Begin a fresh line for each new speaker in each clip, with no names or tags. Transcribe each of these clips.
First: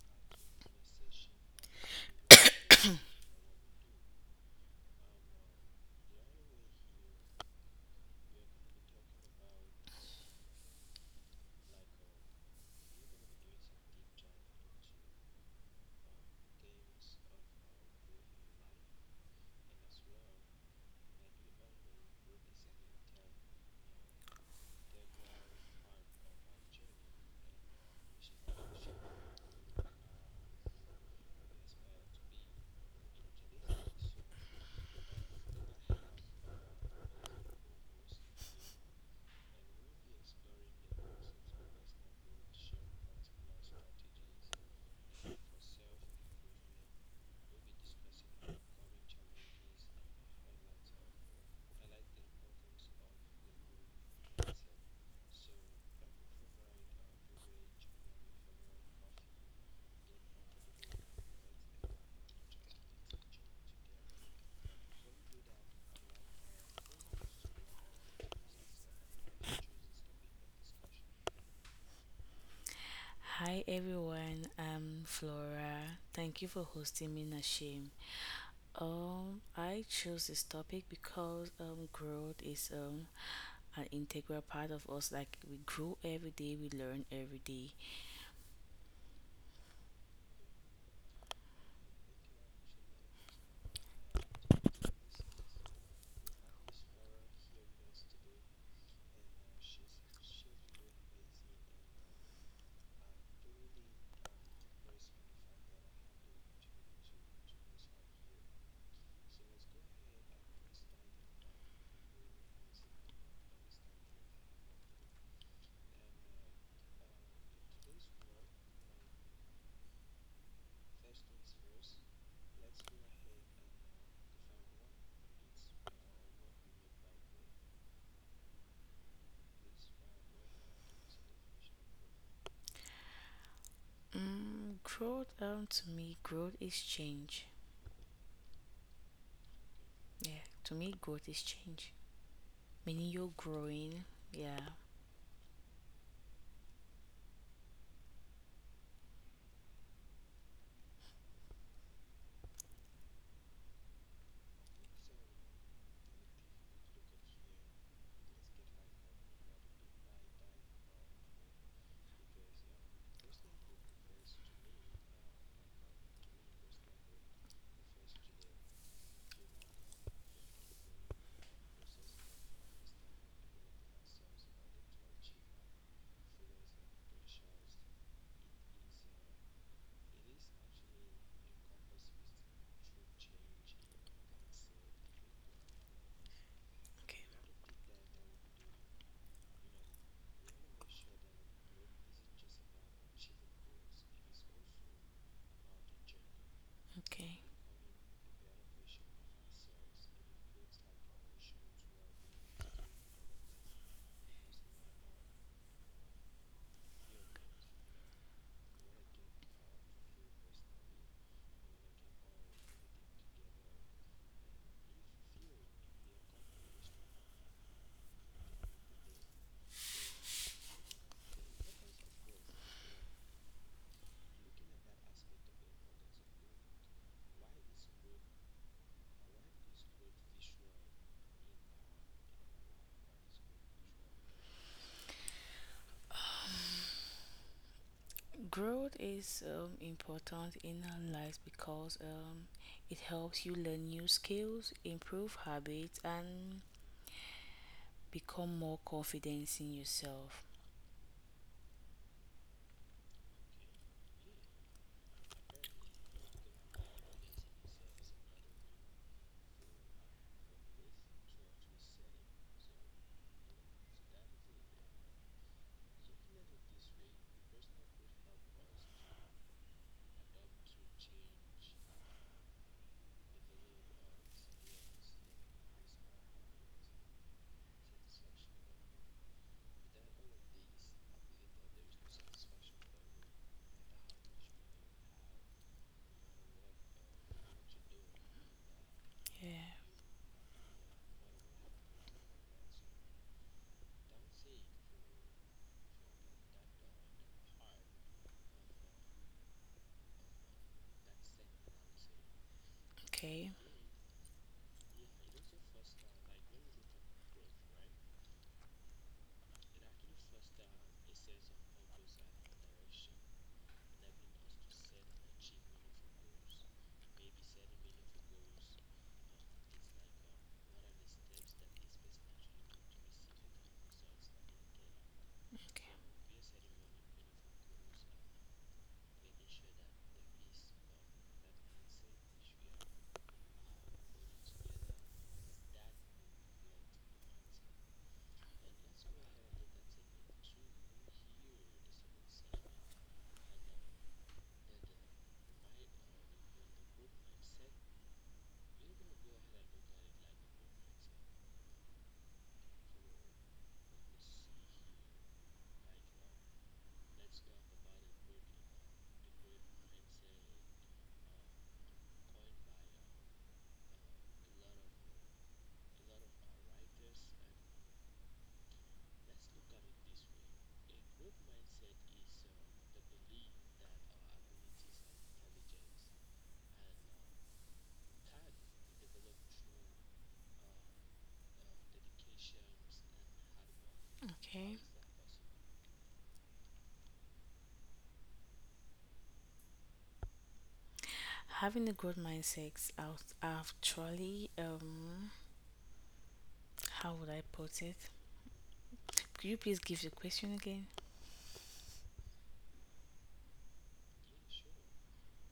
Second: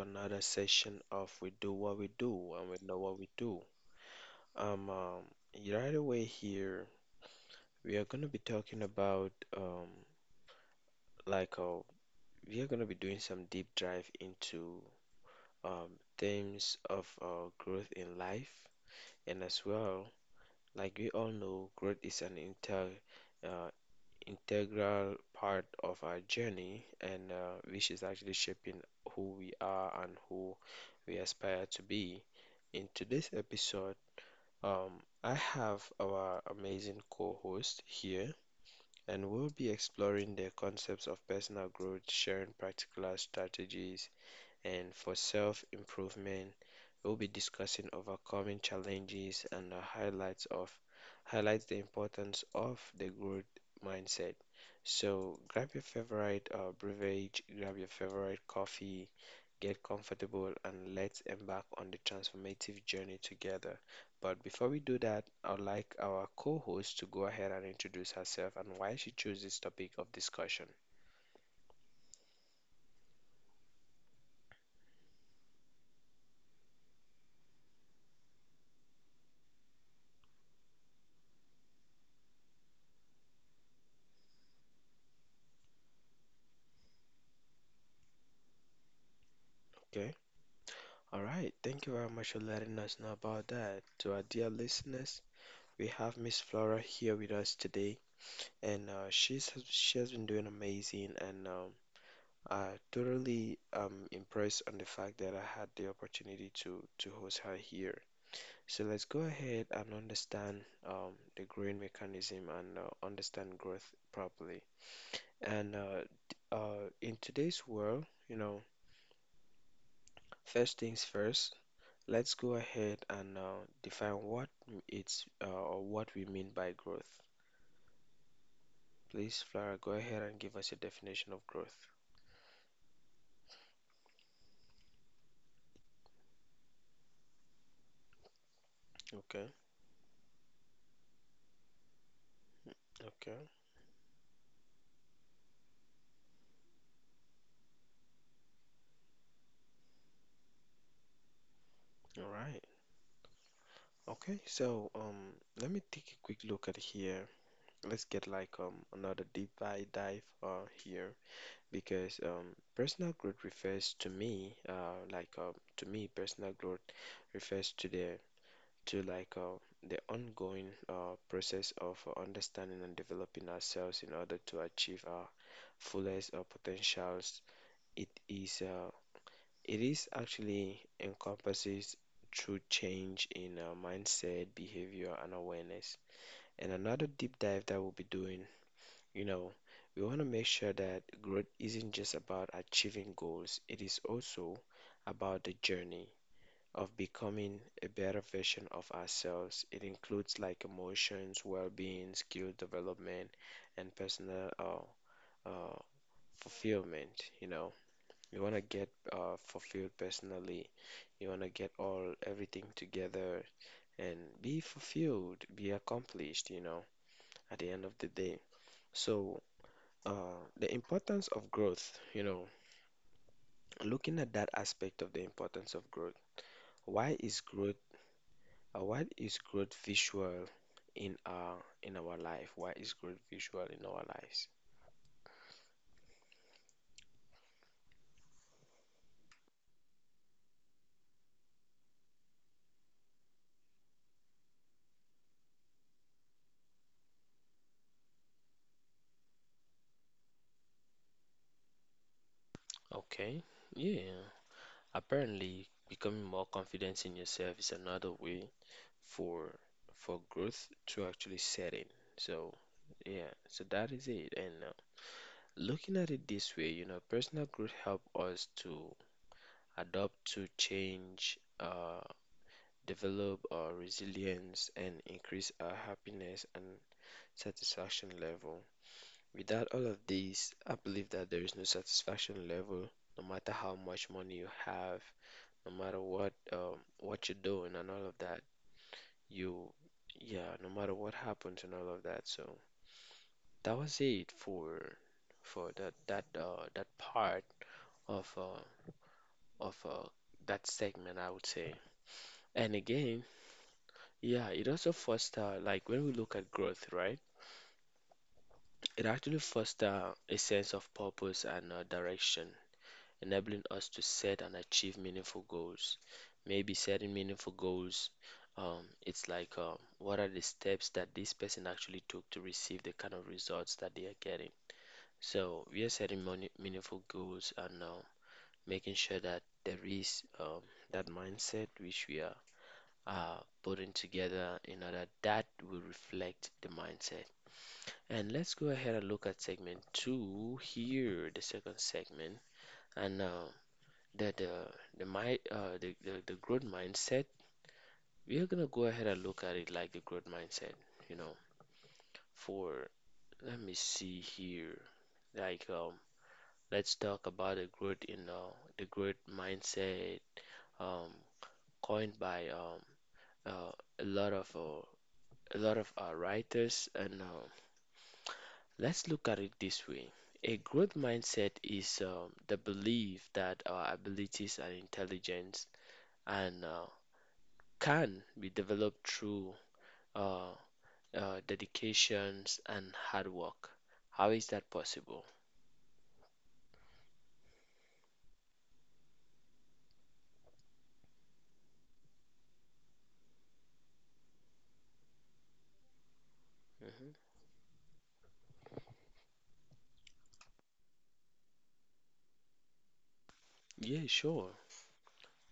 another session of We Do What We Do and We Know What We Do. Um, um, right away here, we are going to be talking about like uh, we are going to be doing some deep dive into themes of growth in life, and as well, like we all know, growth is an inter uh, integral part of our journey, and which is actually shaping who we are and who we aspire to be. In today's episode, I have our amazing co-host here, and we'll be exploring the concepts of personal growth, sharing practical strategies, and for self improvement, we'll be discussing overcoming challenges and the highlights of highlights the importance of the growth mindset. So grab your favorite beverage, grab your favorite coffee, get comfortable, and let's embark on the transformative journey together. But before we do that, I'd like our co-host to go ahead and introduce herself and why she chose this topic of discussion.
Hi everyone, I'm Flora. Thank you for hosting me, Nashim. I chose this topic because growth is an integral part of us. Like we grow every day, we learn every day.
Okay. All right, thank you very much for letting us know about that. To our dear listeners, we have Miss Flora here with us today, and she has been doing amazing, and I totally impressed on the fact that I had the opportunity to host her here. So let's go ahead and understand the growing mechanism and understand growth properly. And uh, in today's world, you know, first things first. Let's go ahead and define what it's or what we mean by growth. Please, Flora, go ahead and give us a definition of growth.
Growth To me, growth is change.
Okay,
Yeah, to me, growth is change. Meaning you're
okay,
growing. Yeah.
all right. Okay, so um, Let me take a quick look at here. Let's get like another deep dive here, because personal growth refers to me like to me personal growth refers to the ongoing process of understanding and developing ourselves in order to achieve our fullest potentials. It is uh, it is actually encompasses through change in mindset, behavior, and awareness. And another
Okay.
deep dive that we'll be doing, you know, we want to make sure that growth isn't just about achieving goals. It is also about the journey of
Okay.
becoming a better version of ourselves. It includes like emotions, well-being, skill development, and personal uh, fulfillment. You know, you want to get fulfilled personally. You want to get all everything together and be fulfilled, be accomplished. You know, at the end of the day. So. The importance of growth, you know, looking at that aspect of the importance of growth, why is growth what is growth visual in our in our life? What is growth visual in our lives?
Growth is important in our lives because it helps you learn new skills, improve habits, and become more confident in yourself.
Okay, yeah. Apparently, becoming more confident in yourself is another way for for growth to actually set in. So, yeah, so that is it. And looking at it this way, you know, personal growth help us to adopt to change, develop our resilience, and increase our happiness and satisfaction level. Without all of these, I believe that there is no satisfaction level, no matter how much money you have, no matter what you're doing and all of that. You,
Yeah.
yeah, no matter what happens and all of that. So that was it for that part of uh, of that segment, I would say. And
Okay.
again, yeah, it also foster like when we look at growth, right? It actually foster a sense of purpose and direction, enabling us to set and achieve meaningful goals. Maybe setting meaningful goals, it's like what are the steps that this person actually took to receive the kind of results that they are getting. So
Okay.
we are setting money, meaningful goals, and making sure that there is that mindset which we are uh, putting together in order that will reflect the mindset. And let's go ahead and look at segment two here, the second segment. And the the the mind the growth mindset, we are gonna go ahead and look at it like the growth mindset, you know, for let me see here, like um let's talk about the growth mindset, um coined by uh, a lot of writers. And let's look at it this way: a growth mindset is the belief that our abilities and intelligence and can be developed through uh, dedications and hard work. How is that
Okay.
possible?
Having a growth mindset out actually how
Mhm.
would I put it? Could you please give the question again?
Yeah, sure.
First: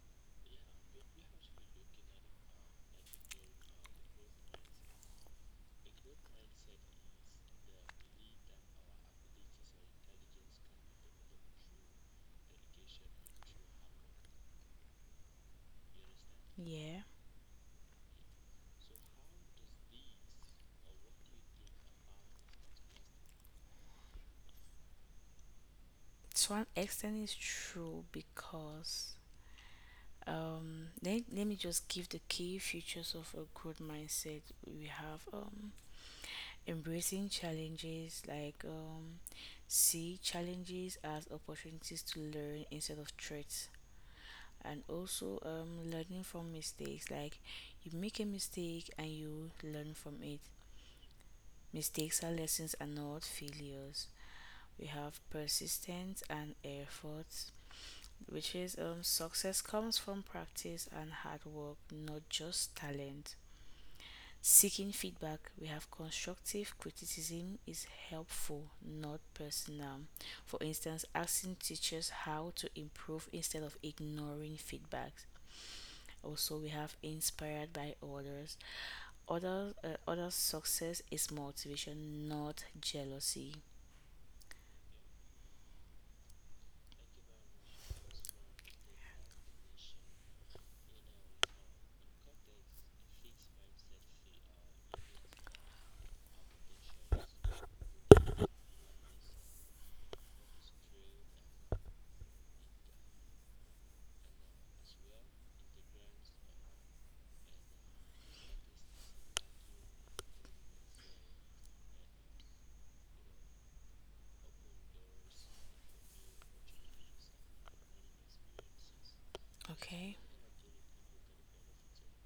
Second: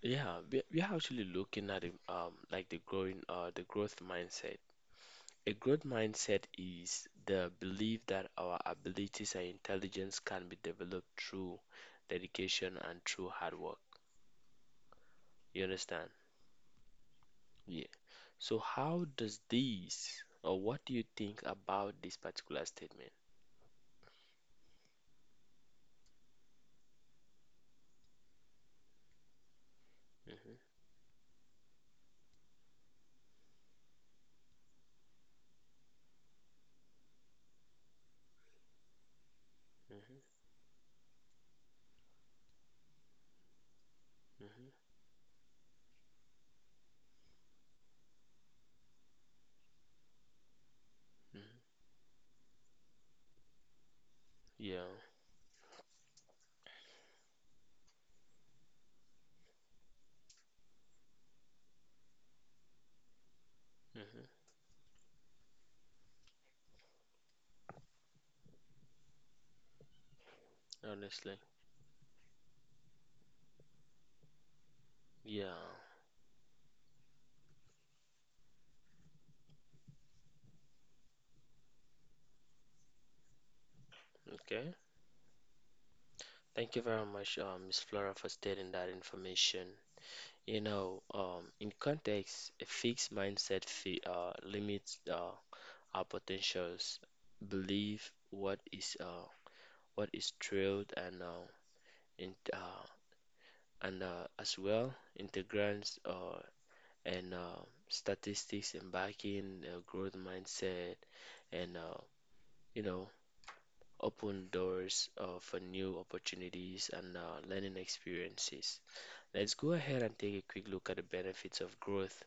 Yeah, we we're actually looking at it, like the growth mindset. A growth mindset is the belief that our abilities and intelligence can be developed through dedication and through hard work. You understand?
Yeah.
Yeah. So how does this, or what do you think about this particular statement?
To an extent it's true because
Hmm.
let me just give the key features of a growth mindset. We have embracing challenges, like see challenges as opportunities to learn instead of threats. And
Hmm.
also learning from mistakes, like you make a mistake and you learn from it.
Mhm.
Mistakes are lessons and not failures. We
Yeah.
have persistence and effort, which is, success comes from practice and hard work, not just talent.
Hmm.
Seeking feedback, we have constructive criticism is helpful, not personal. For instance,
Honestly.
asking teachers how to improve instead of ignoring feedbacks.
Yeah.
Also, we have inspired by others. Others, others' success is motivation, not jealousy.
Okay. Thank you very much, Ms. Flora, for stating that information. You know, in context, a fixed mindset fi limits our potentials. Believe what is drilled and in, uh, as well integrants and statistics and backing growth mindset and you know open doors for new opportunities and learning experiences. Let's go ahead and
Okay.
take a quick look at the benefits of growth,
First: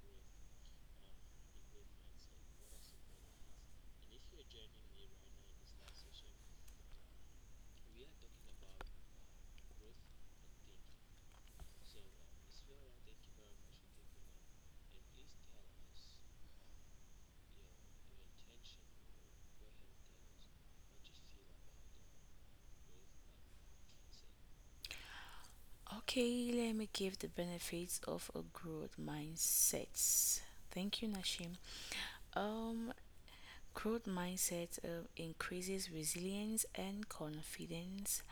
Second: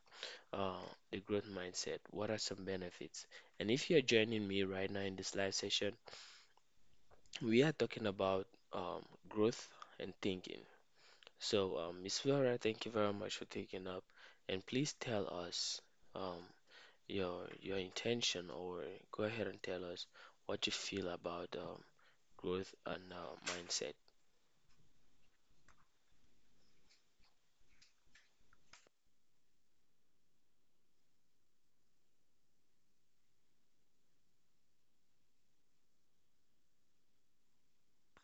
uh, the growth mindset. What are some benefits? And if you're joining me right now in this live session, we are talking about um, growth and thinking. So, Ms. Vera, thank you very much for taking up, and please tell us um, your intention, or go ahead and tell us what you feel about growth and mindset.
Okay, let me give the benefits of a growth mindset. Thank you, Nashim. Um, growth mindset increases resilience and confidence,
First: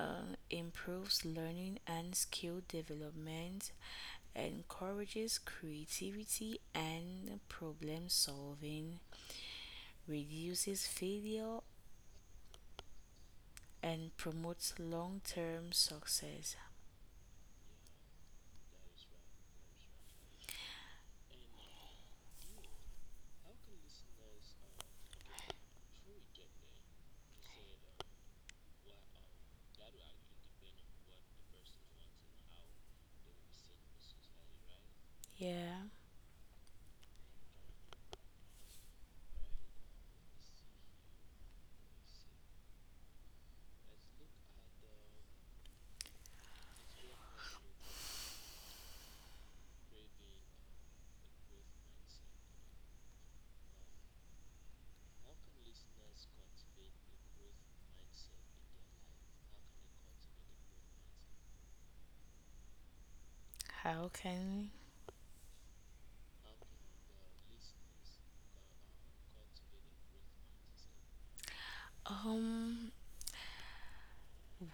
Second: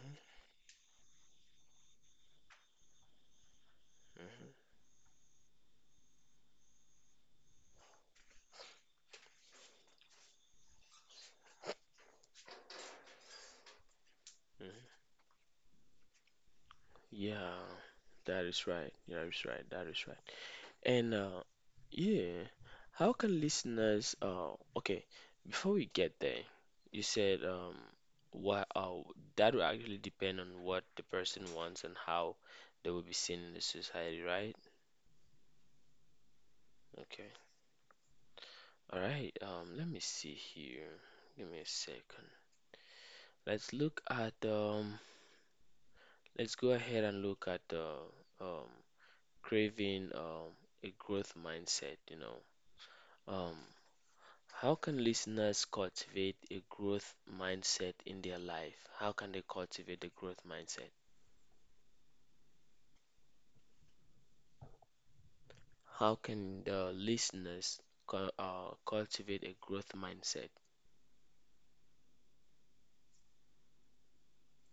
improves learning and skill development,
Hmm.
encourages creativity and problem solving, reduces failure, and promotes
Hmm.
long term success.
Yeah, that is right. That is right. That is right. And yeah, how can listeners? Okay, before we get there, you said what? That will actually depend on what the person wants and how they will be seen in the society, right?
Yeah,
Okay. All right. Let me see here. Give me a second. Let's look at. Let's go ahead and look at the um craving a growth mindset, you know. Um, how can listeners cultivate a growth mindset in their life? How can they cultivate the growth mindset?
how can
How can the listeners cultivate a growth mindset?
um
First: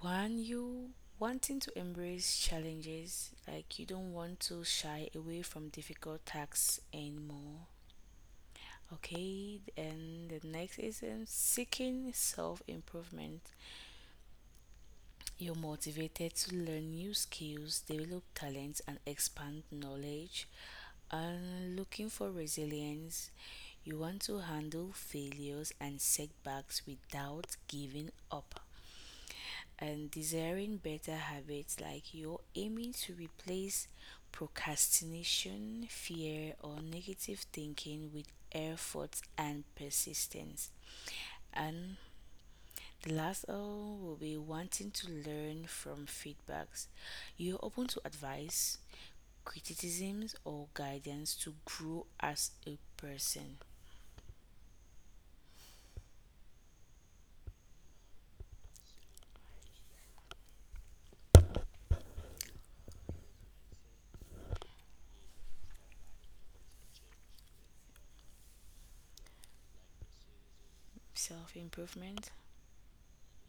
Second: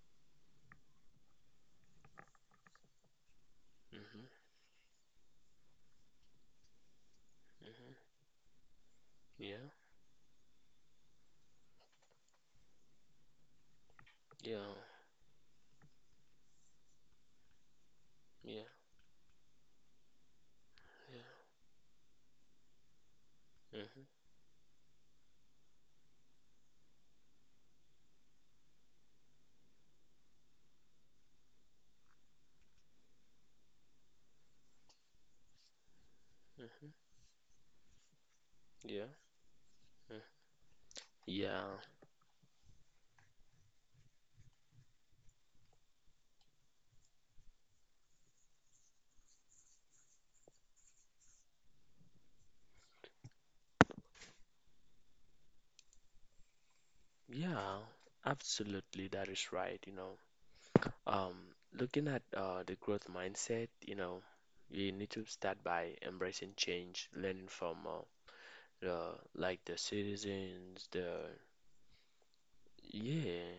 when you wanting to embrace challenges, like you don't want
Hmm.
to shy away from difficult tasks anymore.
Hmm.
Okay,
Yeah,
and the next is, seeking self improvement.
yeah,
You're motivated to learn new skills, develop
yeah,
talents, and expand knowledge. And looking for resilience,
yeah, hmm
you want to handle failures and setbacks without giving up. And desiring better habits, like you're aiming to replace procrastination, fear, or negative thinking with
yeah,
effort and
mm.
persistence.
yeah,
And the last O will be wanting to learn from feedbacks. You're open to advice, criticisms, or guidance to grow as a person.
yeah. Absolutely, that is right, you know. Um, Looking at the growth mindset, you know, you need to start by embracing change, learning from the the citizens, the
Self improvement,
yeah,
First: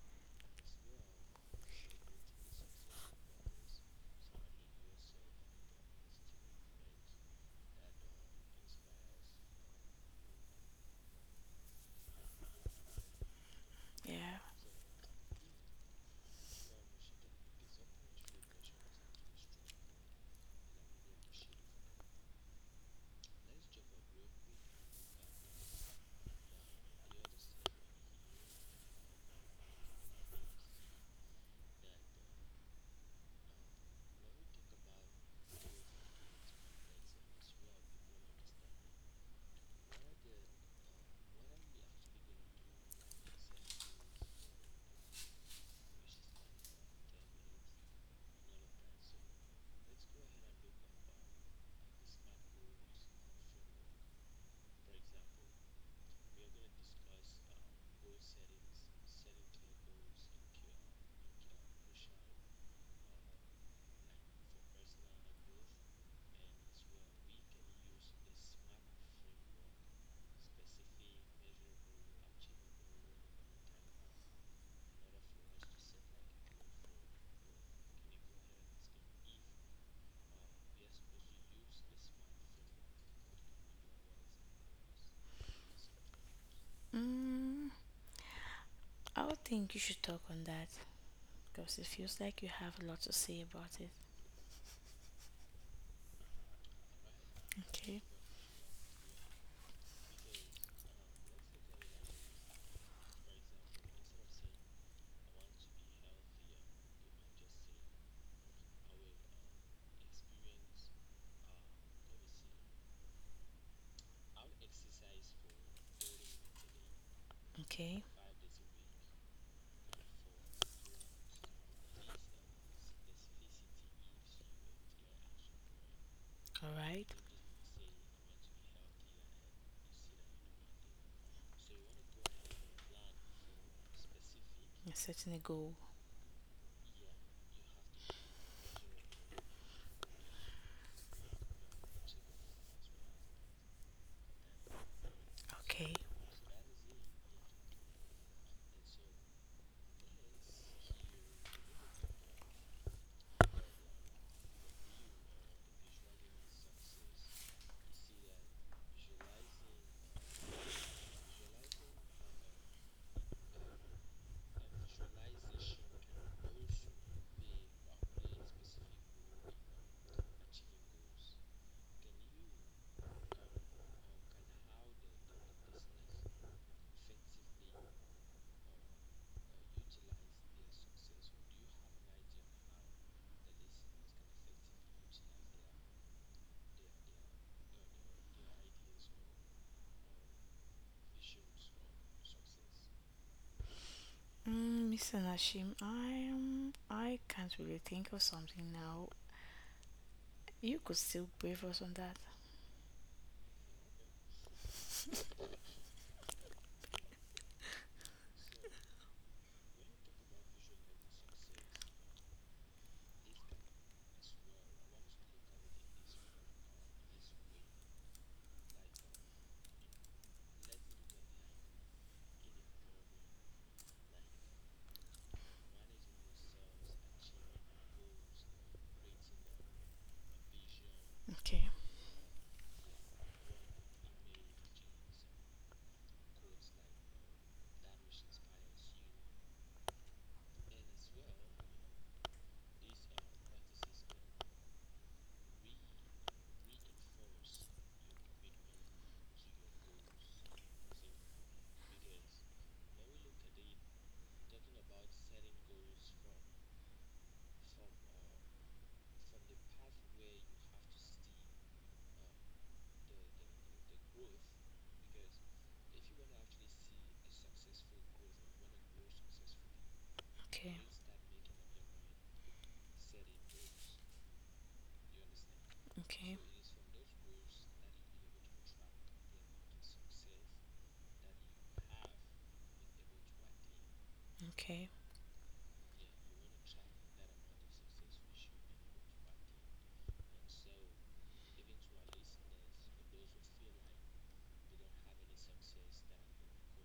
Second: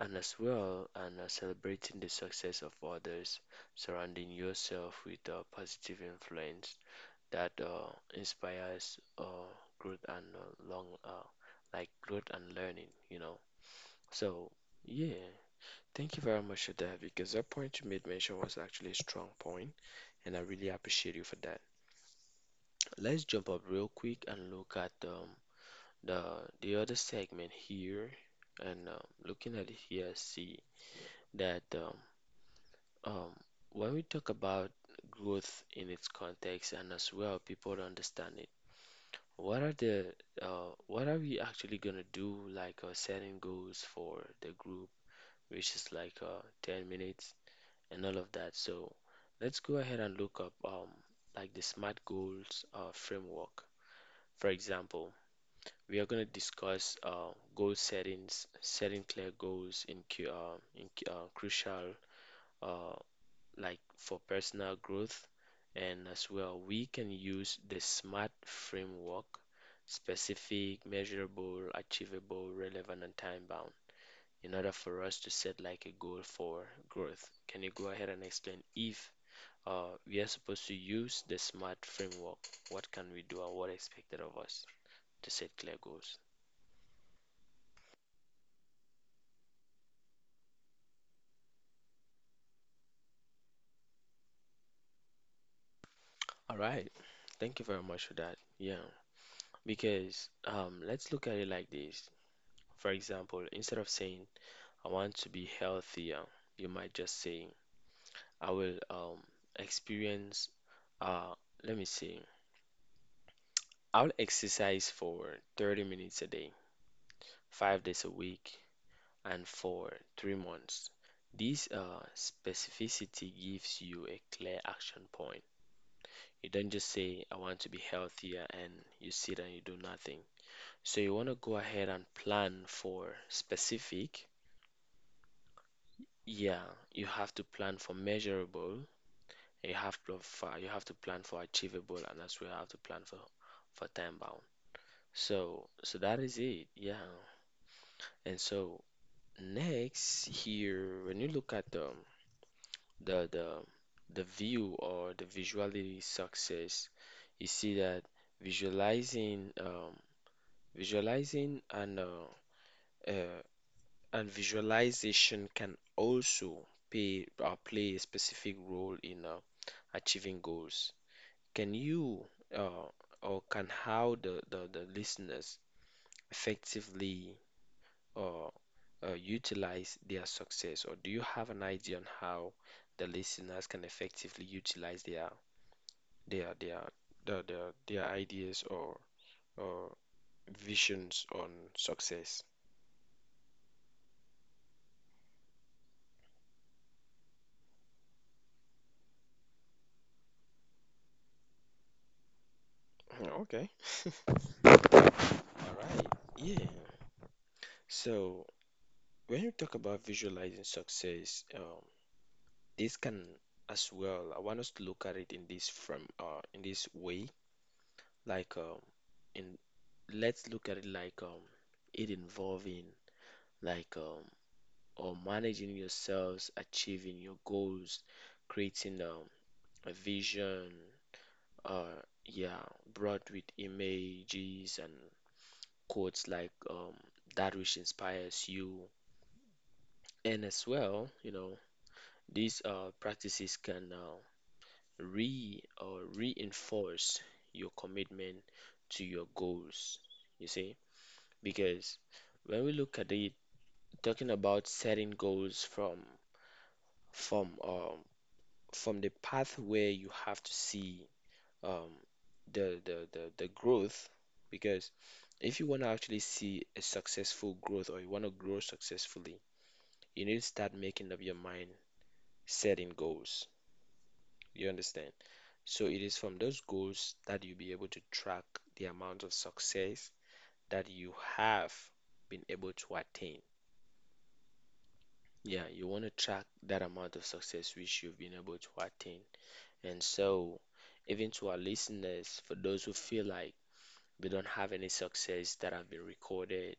and as well, and celebrating the success of others, surrounding yourself with positive influence that inspires growth and long like growth and learning, you know.
yeah.
So yeah. Thank you very much for that, because that point you made mention was actually a strong point, and I really appreciate you for that. Let's jump up real quick and look at the the other segment here, and looking at it here, I see that um, when we talk about growth in its context and as well people to understand it, what are the what are we actually gonna do like setting goals for the group, which is like 10 minutes and all of that. So let's go ahead and look up like the SMART goals framework. For example, we are going to discuss goal settings, setting clear goals in crucial uh, for personal growth, and as well we can use the SMART framework, specific, measurable, achievable, relevant, and time bound in order for us to set like a goal for growth. Can you go ahead and explain if we are supposed to use the SMART framework? What can we do and what expected of us to set clear goals?
Mm, I would think you should talk on that because it feels like you have a lot to say about it.
All right. Thank you very
Okay,
much for that. Yeah. Because let's look at it like this. For example, instead of saying, I want to be healthier, you might just say, I will experience, uh, let me see, I'll exercise for 30 minutes a day, five
okay,
days a week, and for 3 months. This specificity gives you a clear action point. You
all
don't just
right.
say, I want to be healthier, and you sit and you do nothing. So you want to go ahead and plan for specific.
You're setting a goal.
Yeah, you have to plan for measurable. You you have to plan for achievable, and as well you have to plan for time bound. So
Okay.
that is it. Yeah. And so next here, when you look at the the the view or the visuality success, you see that visualizing um, visualizing uh, and visualization can also pay play a specific role in achieving goals. Can you uh, or can how the listeners effectively uh, utilize their success, or do you have an idea on how the listeners can effectively utilize their their their ideas or visions on success.
Mm, Mr. Nashim, I can't really think of something now. You could still brief us on that.
Okay, all right, yeah. So when you talk about visualizing success, this can as well. I want us to look at it in this from in this way, like in let's look at it like it involving like um or managing yourselves, achieving your goals, creating a vision,
Okay.
uh yeah brought with images and quotes that which inspires you, and as well, you know, these practices can re or reinforce your commitment to your goals, you see, because when we look at it, talking about setting goals from um from the path where you have to see um, the growth. Because if you want to actually see a successful growth, or you want to grow successfully, you need to start making up your mind, setting goals. You understand? So
Okay.
it is
Okay.
from those goals that you'll be able to track the amount of success that you have been able to attain.
Okay.
Yeah, you want to track that amount of success which you've been able to attain. And so, even to our listeners, for those who feel like we don't have any success that have been recorded.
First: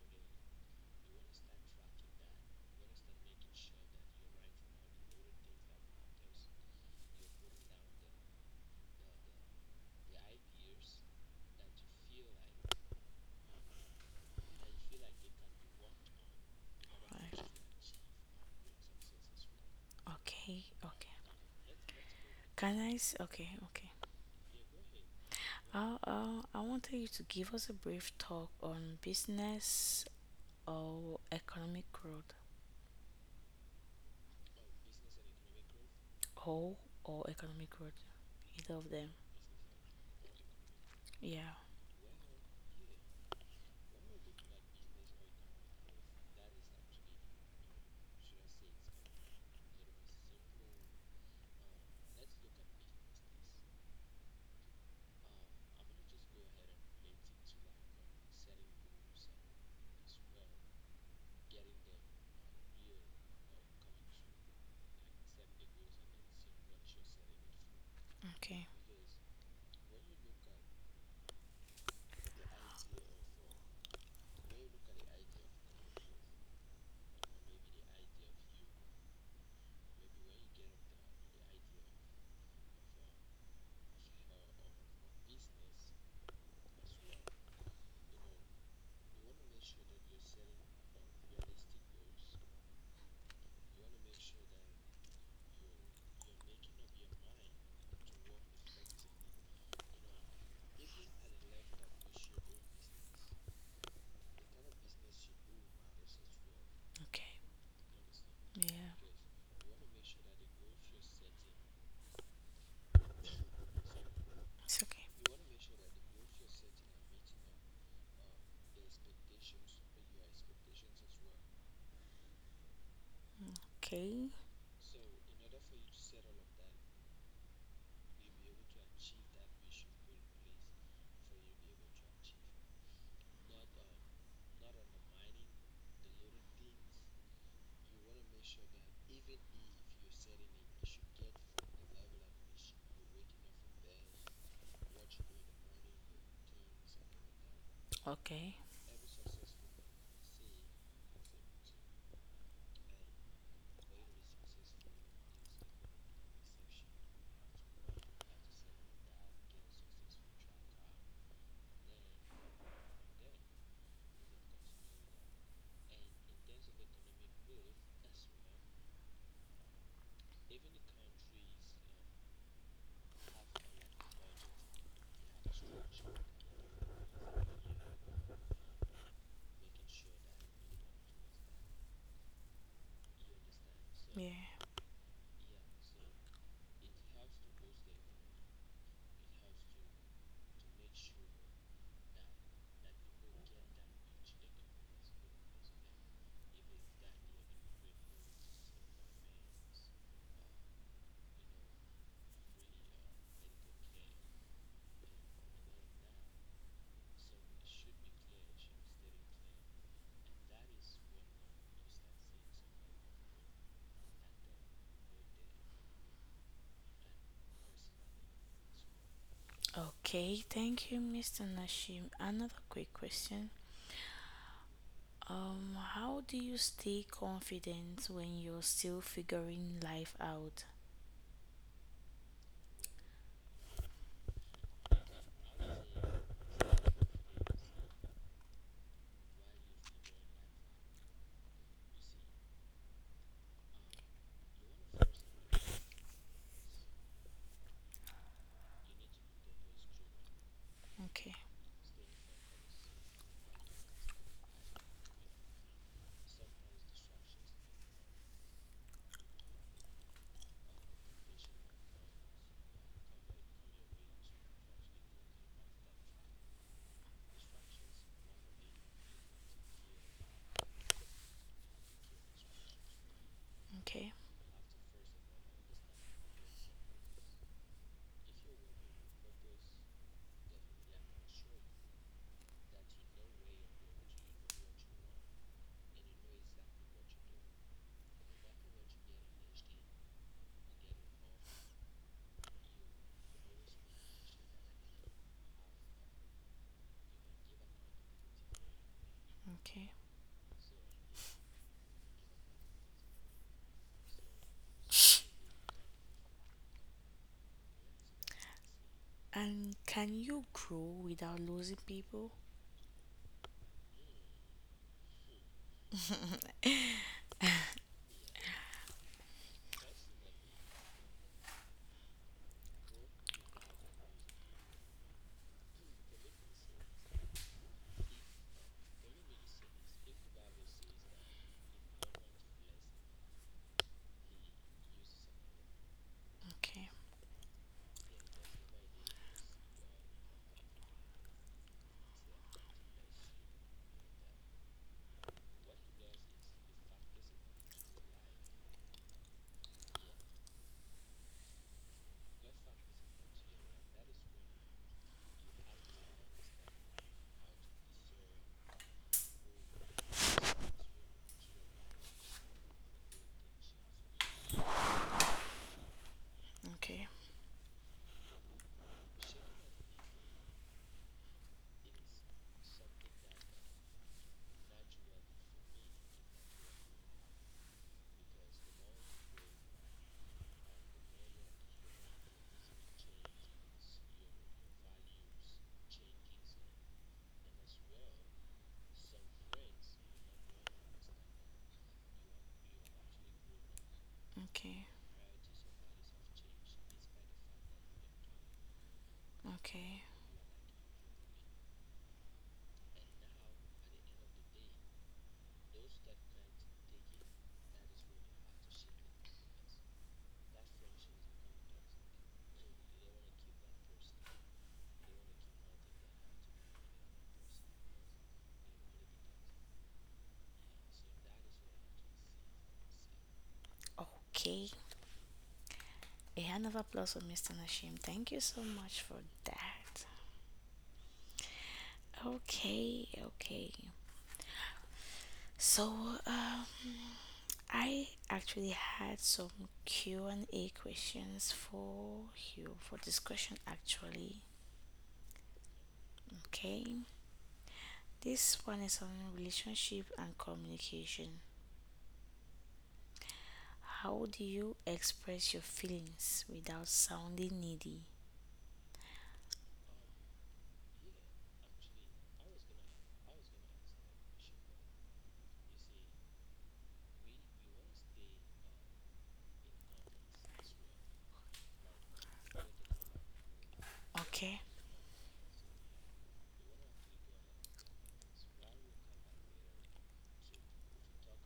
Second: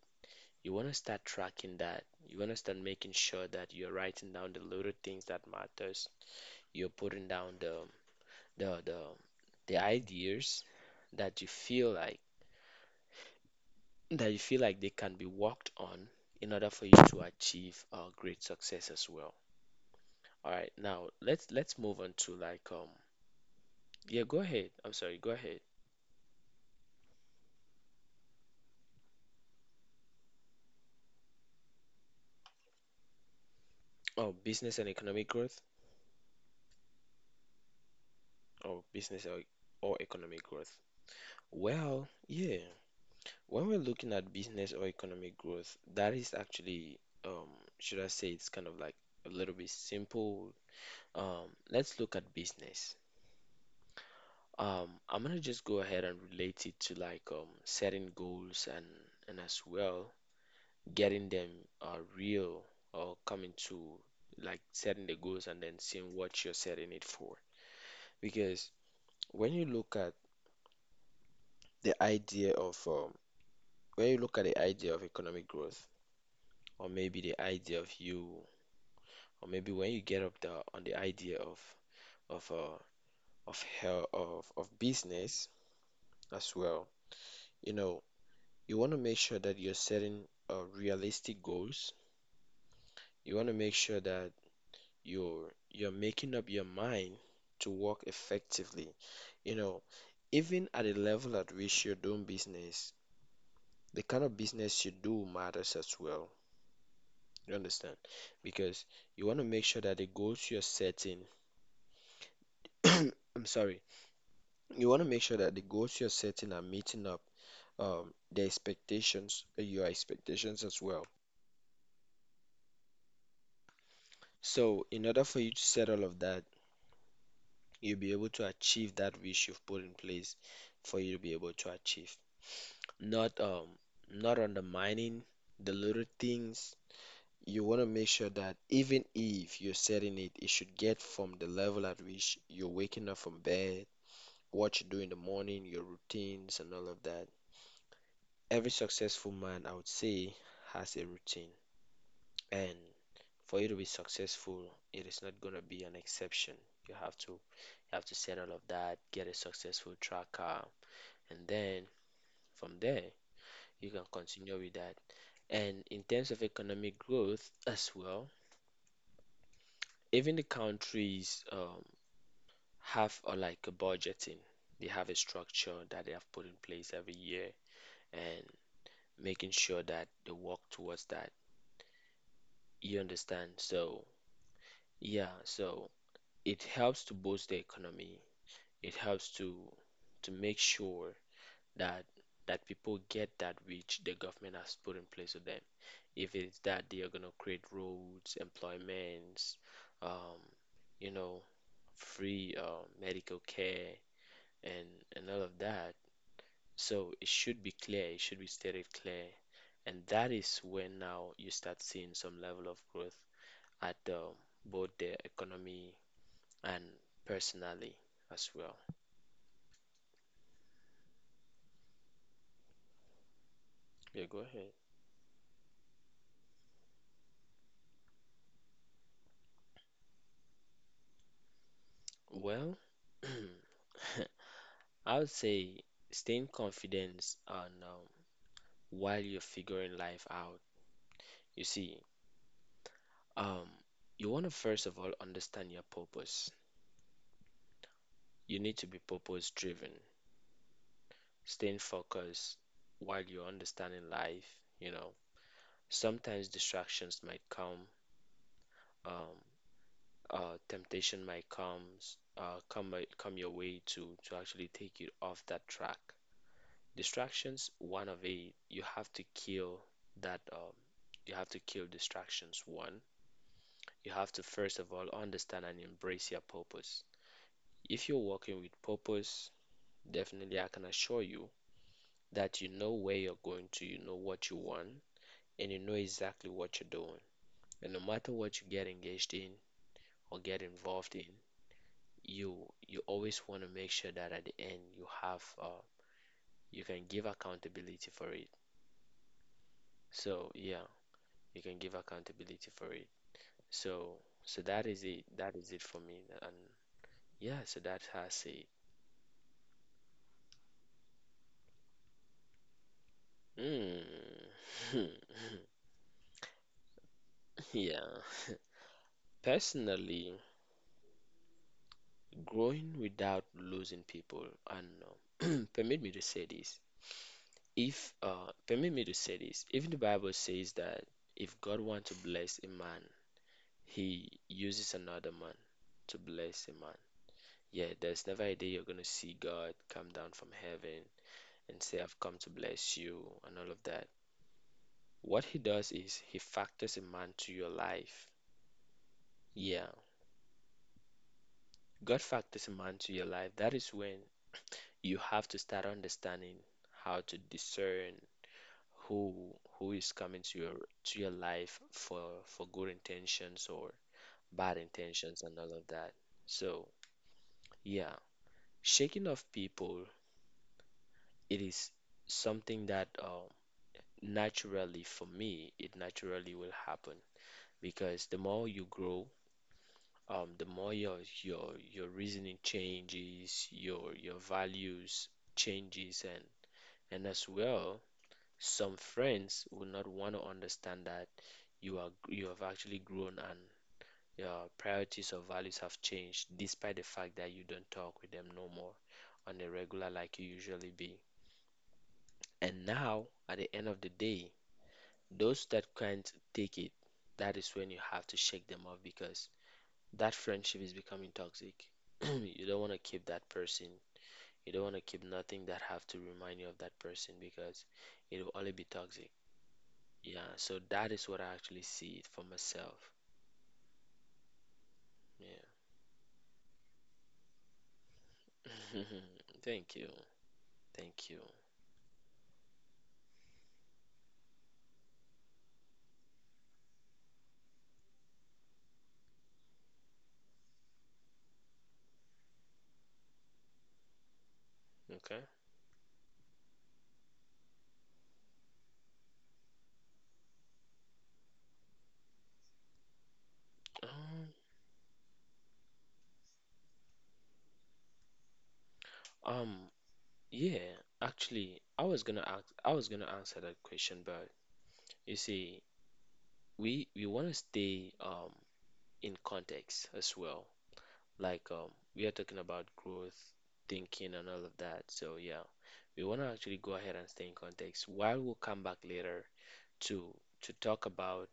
You want to start tracking that. You want to start making sure that you're writing down the little things that matters. You're putting down the the ideas that you feel like, they can be worked on in order for you to
Right.
achieve great success as well. All
Okay.
right, now
Okay.
let's move on to like
Okay. Okay.
yeah, go ahead. I'm sorry, go ahead.
I wanted you to give us a brief talk on business or economic growth.
Oh, business and economic growth.
Or or economic growth. Either
Oh,
of them.
business or economic growth.
Yeah.
Well, yeah. When we're looking at business or economic growth, that is actually, um, should I say, it's kind of like a little bit simple. Let's look at business. I'm gonna just go ahead and relate it to like setting goals, and as well getting them real or coming to, like, setting the goals and then seeing what you're setting it for.
Okay.
Because when you look at the idea of when you look at the idea of economic growth, or maybe the idea of you, or maybe when you get up the on the idea of uh of hell of business as well, you know, you want to make sure that you're setting realistic goals. You want to make sure that you're making up your mind to work effectively. You know, even at the level at which you're doing business, the kind of business you do matters as well.
Okay.
You understand? Because
Yeah.
you want to make sure that the goals you're setting, I'm sorry,
It's
you want to
okay.
make sure that the goals you're setting are meeting up the expectations, your expectations as well.
Mm. Okay.
So, in order for you to set all of that, you'll be able to achieve that which you've put in place for you to be able to achieve. Not not undermining the little things. You want to make sure that even if you're setting it, it should get from the level at which you're waking up from bed, what you do in the morning, your routines, and all of that.
Okay.
Every successful man, I would say, has a routine. And for you to be successful, it is not going to be an exception. You have to set all of that, get a successful tracker, and then from there, you can continue with that. And in terms of economic growth as well, even the countries have like a budgeting. They have a structure that they have put in place every year, and making sure that they work towards that. You understand? So
Yeah.
yeah, so it helps to boost the economy. It helps to make sure that that people get that which the government has put in place for them. If it's that they are gonna create roads, employments, um, you know, free medical care and and all of that. So it should be clear, it should be stated clear. And that is when now you start seeing some level of growth at both the economy and personally as well.
Okay, thank you, Mr. Nashim. Another quick question.
Yeah, go ahead.
How do you stay confident when you're still figuring life out?
Well, I would say staying confident on while you're figuring life out. You see, um, you want to first of all understand your purpose. You need to be purpose driven,
Okay,
staying focused while you're understanding life. You know, sometimes distractions might come, um, temptation might come your way to actually take you off that track. Distractions, one of a you have to kill that you have to kill distractions. One, you
okay,
have to first of all understand and embrace your purpose. If you're working with purpose, definitely I can assure you that you know where you're going to, you know what you want, and you know exactly what you're doing. And no matter what you get engaged in or get involved in, you you always want to make sure that at the end you have you can give accountability for it.
okay.
So yeah, you can give accountability for it. So so that is it. That is it for me. And yeah, so that has it.
And can you grow without losing people?
Mm. Yeah. Personally, growing without losing people, I don't know. Permit me to say this. If permit me to say this. Even the Bible says that if God wants to bless a man, he uses another man to bless a
Okay,
man. Yeah, there's never a day you're gonna see God come down from heaven and say, I've come to bless you and all of that. What he does is he factors a man to your life. Yeah, God factors a man to your life. That is when you have to start understanding how to discern who who is coming to your life for good intentions or bad intentions and all of that. So,
okay,
yeah, shaking off people, it is something that naturally for me, it naturally will happen because the more you grow, the more your reasoning changes, your values changes, and as well, some friends will not want to understand that you have actually grown, and your
okay,
priorities or values have changed, despite the fact that you don't talk with them no more on a
okay,
regular like you usually be. And now, at the end of the day, those that can't take it, that is when you have to shake them off because that friendship is becoming toxic. You don't want to keep that person. You don't want to keep nothing that have to remind you of that person, because it will only be toxic. Yeah, so that is what I actually see it for myself.
okay. A hand of applause for Mr. Nashim. Thank you so
Yeah.
much for
Thank you.
that.
Thank you.
Okay, okay. So, um, I actually had some Q and A questions for you for discussion actually.
Okay.
Okay. This one is on relationship and communication. How do
Um,
you express your feelings without sounding needy?
um, yeah, actually, I was gonna ask, I was gonna answer that question, but you see, we want to stay in context as well. Like we are talking about growth, thinking, and all
Okay.
of that. So yeah, we want to actually go ahead and stay in context. While we'll come back later to to talk about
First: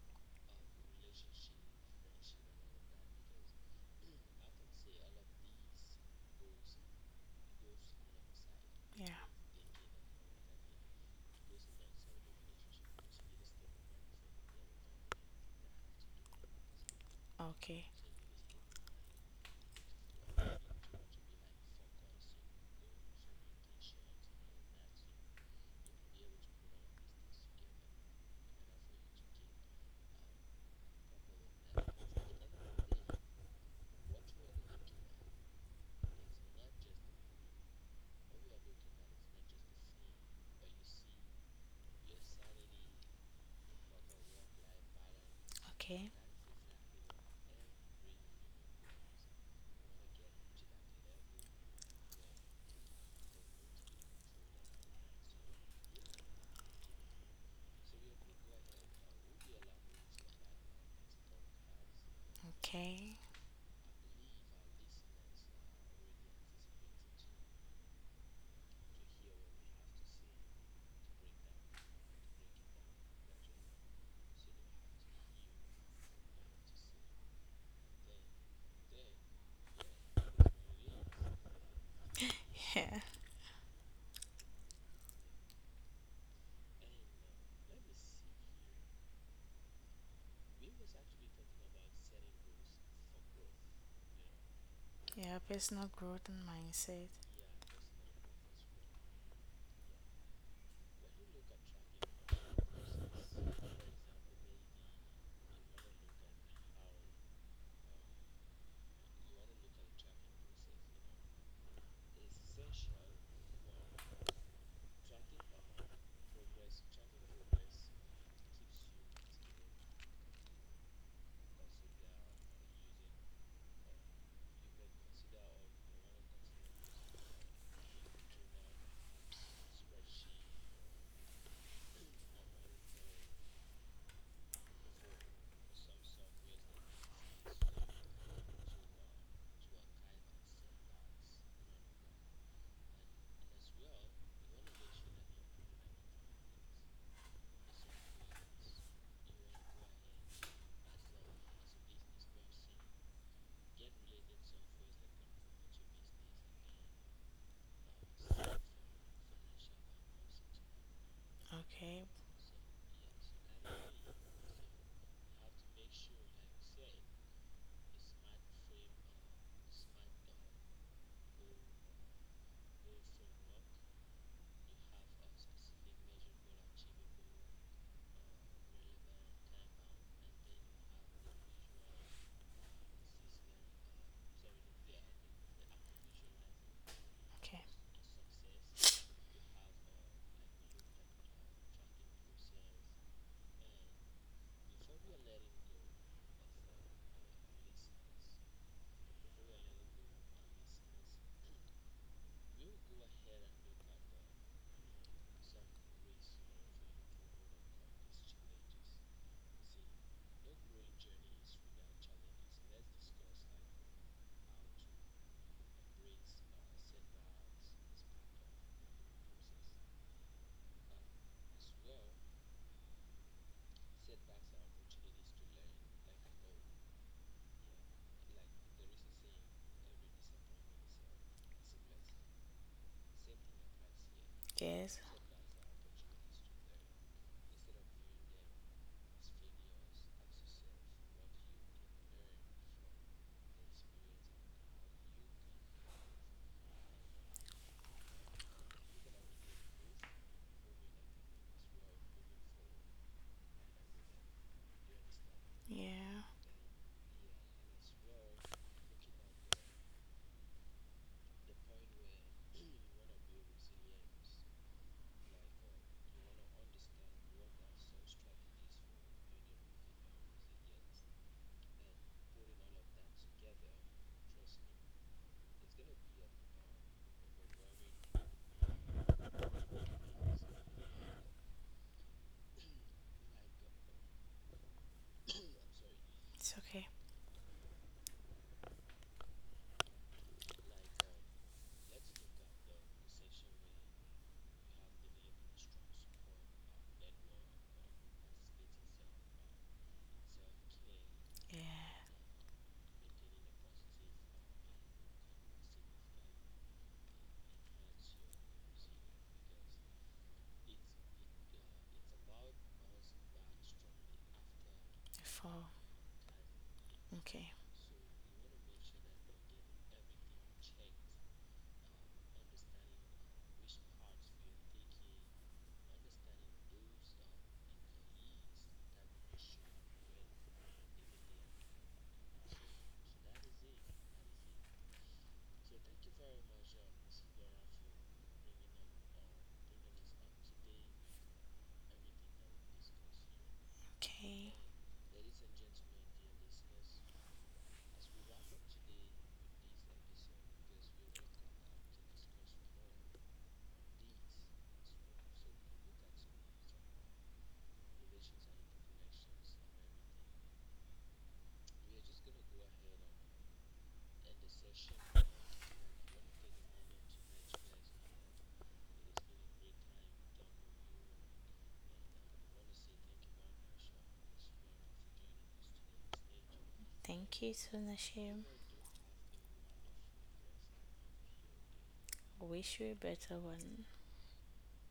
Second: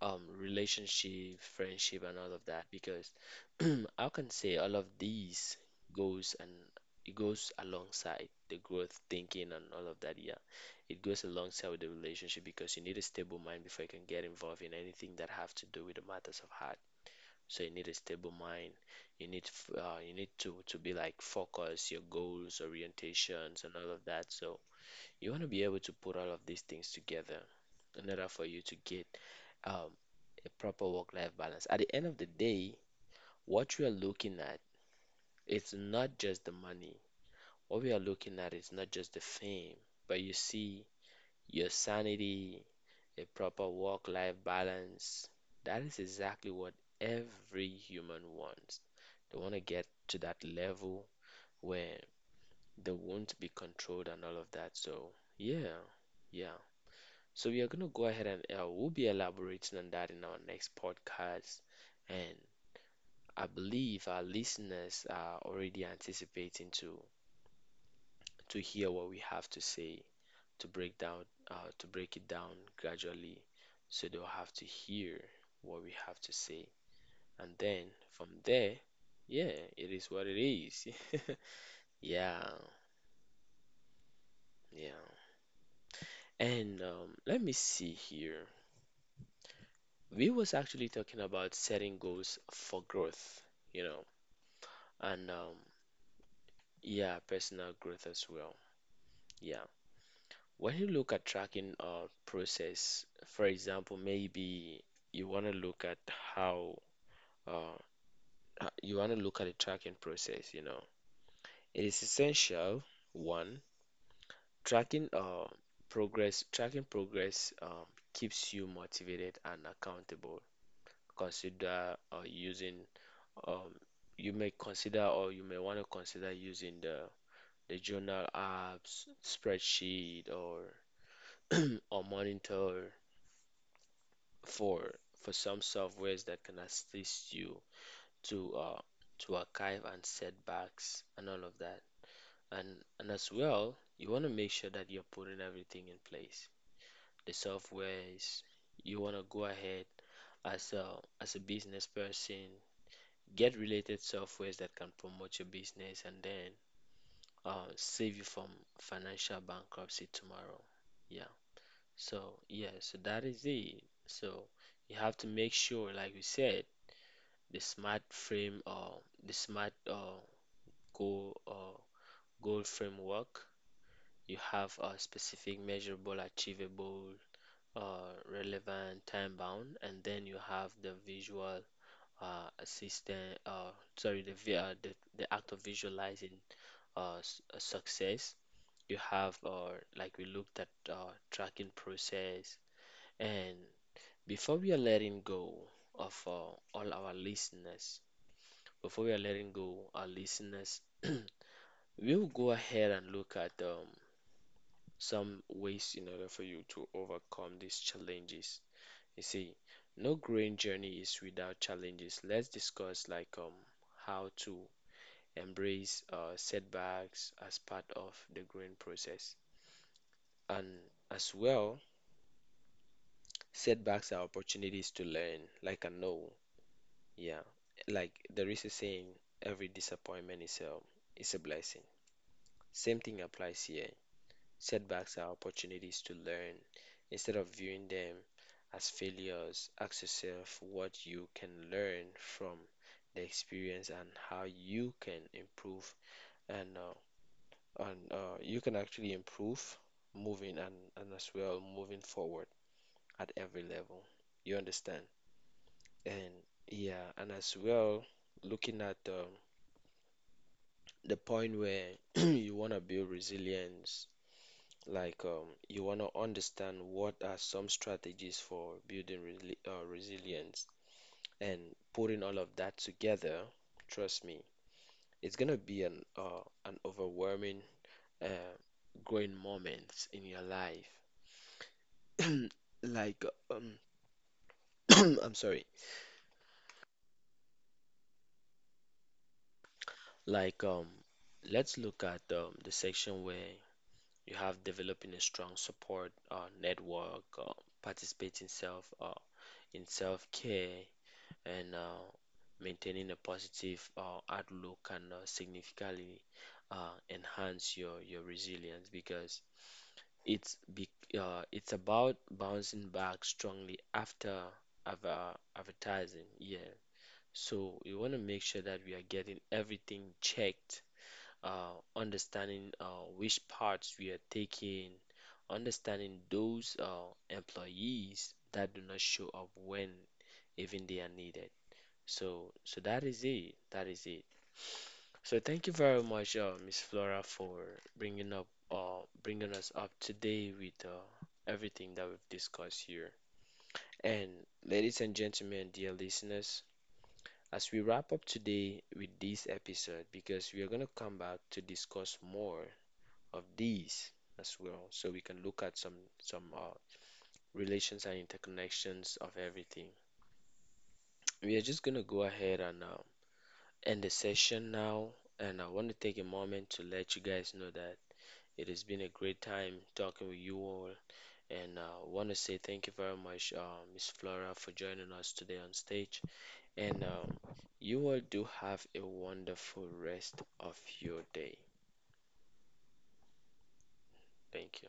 relationship, friendship, and all of that, because I can say all of these goes, and it goes alongside the growth
Yeah.
thinking and all of that. Yeah, it goes alongside with the relationship because you need a stable mind before you can get involved in anything that have to do with the matters of heart. So you
Okay.
need a stable mind. You need you need to be like focus, your goals, orientations, and all of that. So you want to be able to put all of these things together in order for you to get um, a proper work-life balance. At the end of the day, what we are looking at, it's not just the money. What we are looking at is not just the fame, but you see your sanity, a proper work life balance. That is
Okay.
exactly what every human wants. They want to get to that level where they won't be controlled and all of that. So, yeah, yeah. So, we are going to go ahead and we'll be elaborating on that in our next podcast. And
Okay.
I believe our listeners are already anticipating to hear what we have to say, to break down, to break it down gradually, so they'll have to hear what we have to say. And then from there, yeah, it is what it is. Yeah,
Yeah.
yeah. And Let me see here. We was actually talking about setting goals for growth, you know, and
Yeah, personal growth and mindset.
yeah, personal growth as well. Yeah. When you look at tracking process, for example, maybe you want to look at how uh, you want to look at the tracking process, you know, it is essential, one, tracking progress, tracking progress keeps you motivated and accountable.
As
Consider um, you may consider or you may want to consider using the journal apps, spreadsheet, or monitor for for some softwares that can assist you to uh, to archive and setbacks and all of that. And and as well, you want to make sure that you're putting everything in place. The softwares you want to go ahead as a as a business person, get related softwares that can promote your business and then save you from financial bankruptcy tomorrow. Yeah.
Okay.
So yeah, so that is it. So you have to make sure, like we said, the smart frame or the smart goal or goal framework. You have a specific, measurable, achievable, relevant, time bound, and then you have the visual assistant. Sorry, the, vi- the act of visualizing a
Okay.
success. You have, like we looked at, tracking process, and before we are letting go of all our listeners, before we are letting go our listeners, we'll go ahead and look at some ways in order for you to overcome these challenges. You see, no growing journey is without challenges. Let's discuss like how to embrace setbacks as part of the growing process. And as well, setbacks are opportunities to learn, like I know. Yeah. Like there is a saying, every disappointment is a blessing. Same thing applies here.
Yes,
Setbacks are opportunities to learn. Instead of viewing them as failures, ask yourself what you can learn from the experience and how you can improve and you can actually improve moving and, and as well moving forward at every level. You understand?
yeah.
And yeah, and as well looking at the point where you want to build resilience. Like, you want to understand what are some strategies for building resilience, and putting all of that together, trust me, it's gonna be an overwhelming uh, growing moment in your life. Like, um, I'm sorry.
It's okay.
Like, let's look at the section where you have developing a strong support network, participating self in self-care, and
Yeah.
maintaining a positive outlook can significantly enhance your resilience, because it's be, it's about bouncing back strongly after
Four.
advertising. Yeah.
Okay.
So we want to make sure that we are getting everything checked, understanding which parts we are taking, understanding those employees that do not show up when even they are needed. So that is it. That is it. So thank you very much, Miss Flora, for bringing us up today with everything that we've discussed here. And ladies and gentlemen, dear listeners,
Okay.
as we wrap up today with this episode, because we are gonna come back to discuss more of these as well, so we can look at some relations and interconnections of everything. We are just gonna go ahead and end the session now, and I want to take a moment to let you guys know that it has been a great time talking with you all. And I want to say thank you very much, Miss Flora, for joining us today on stage. And
Thank you,
You all
Sunashim.
do have a wonderful rest of your day.
Wish you a better one.
Thank you.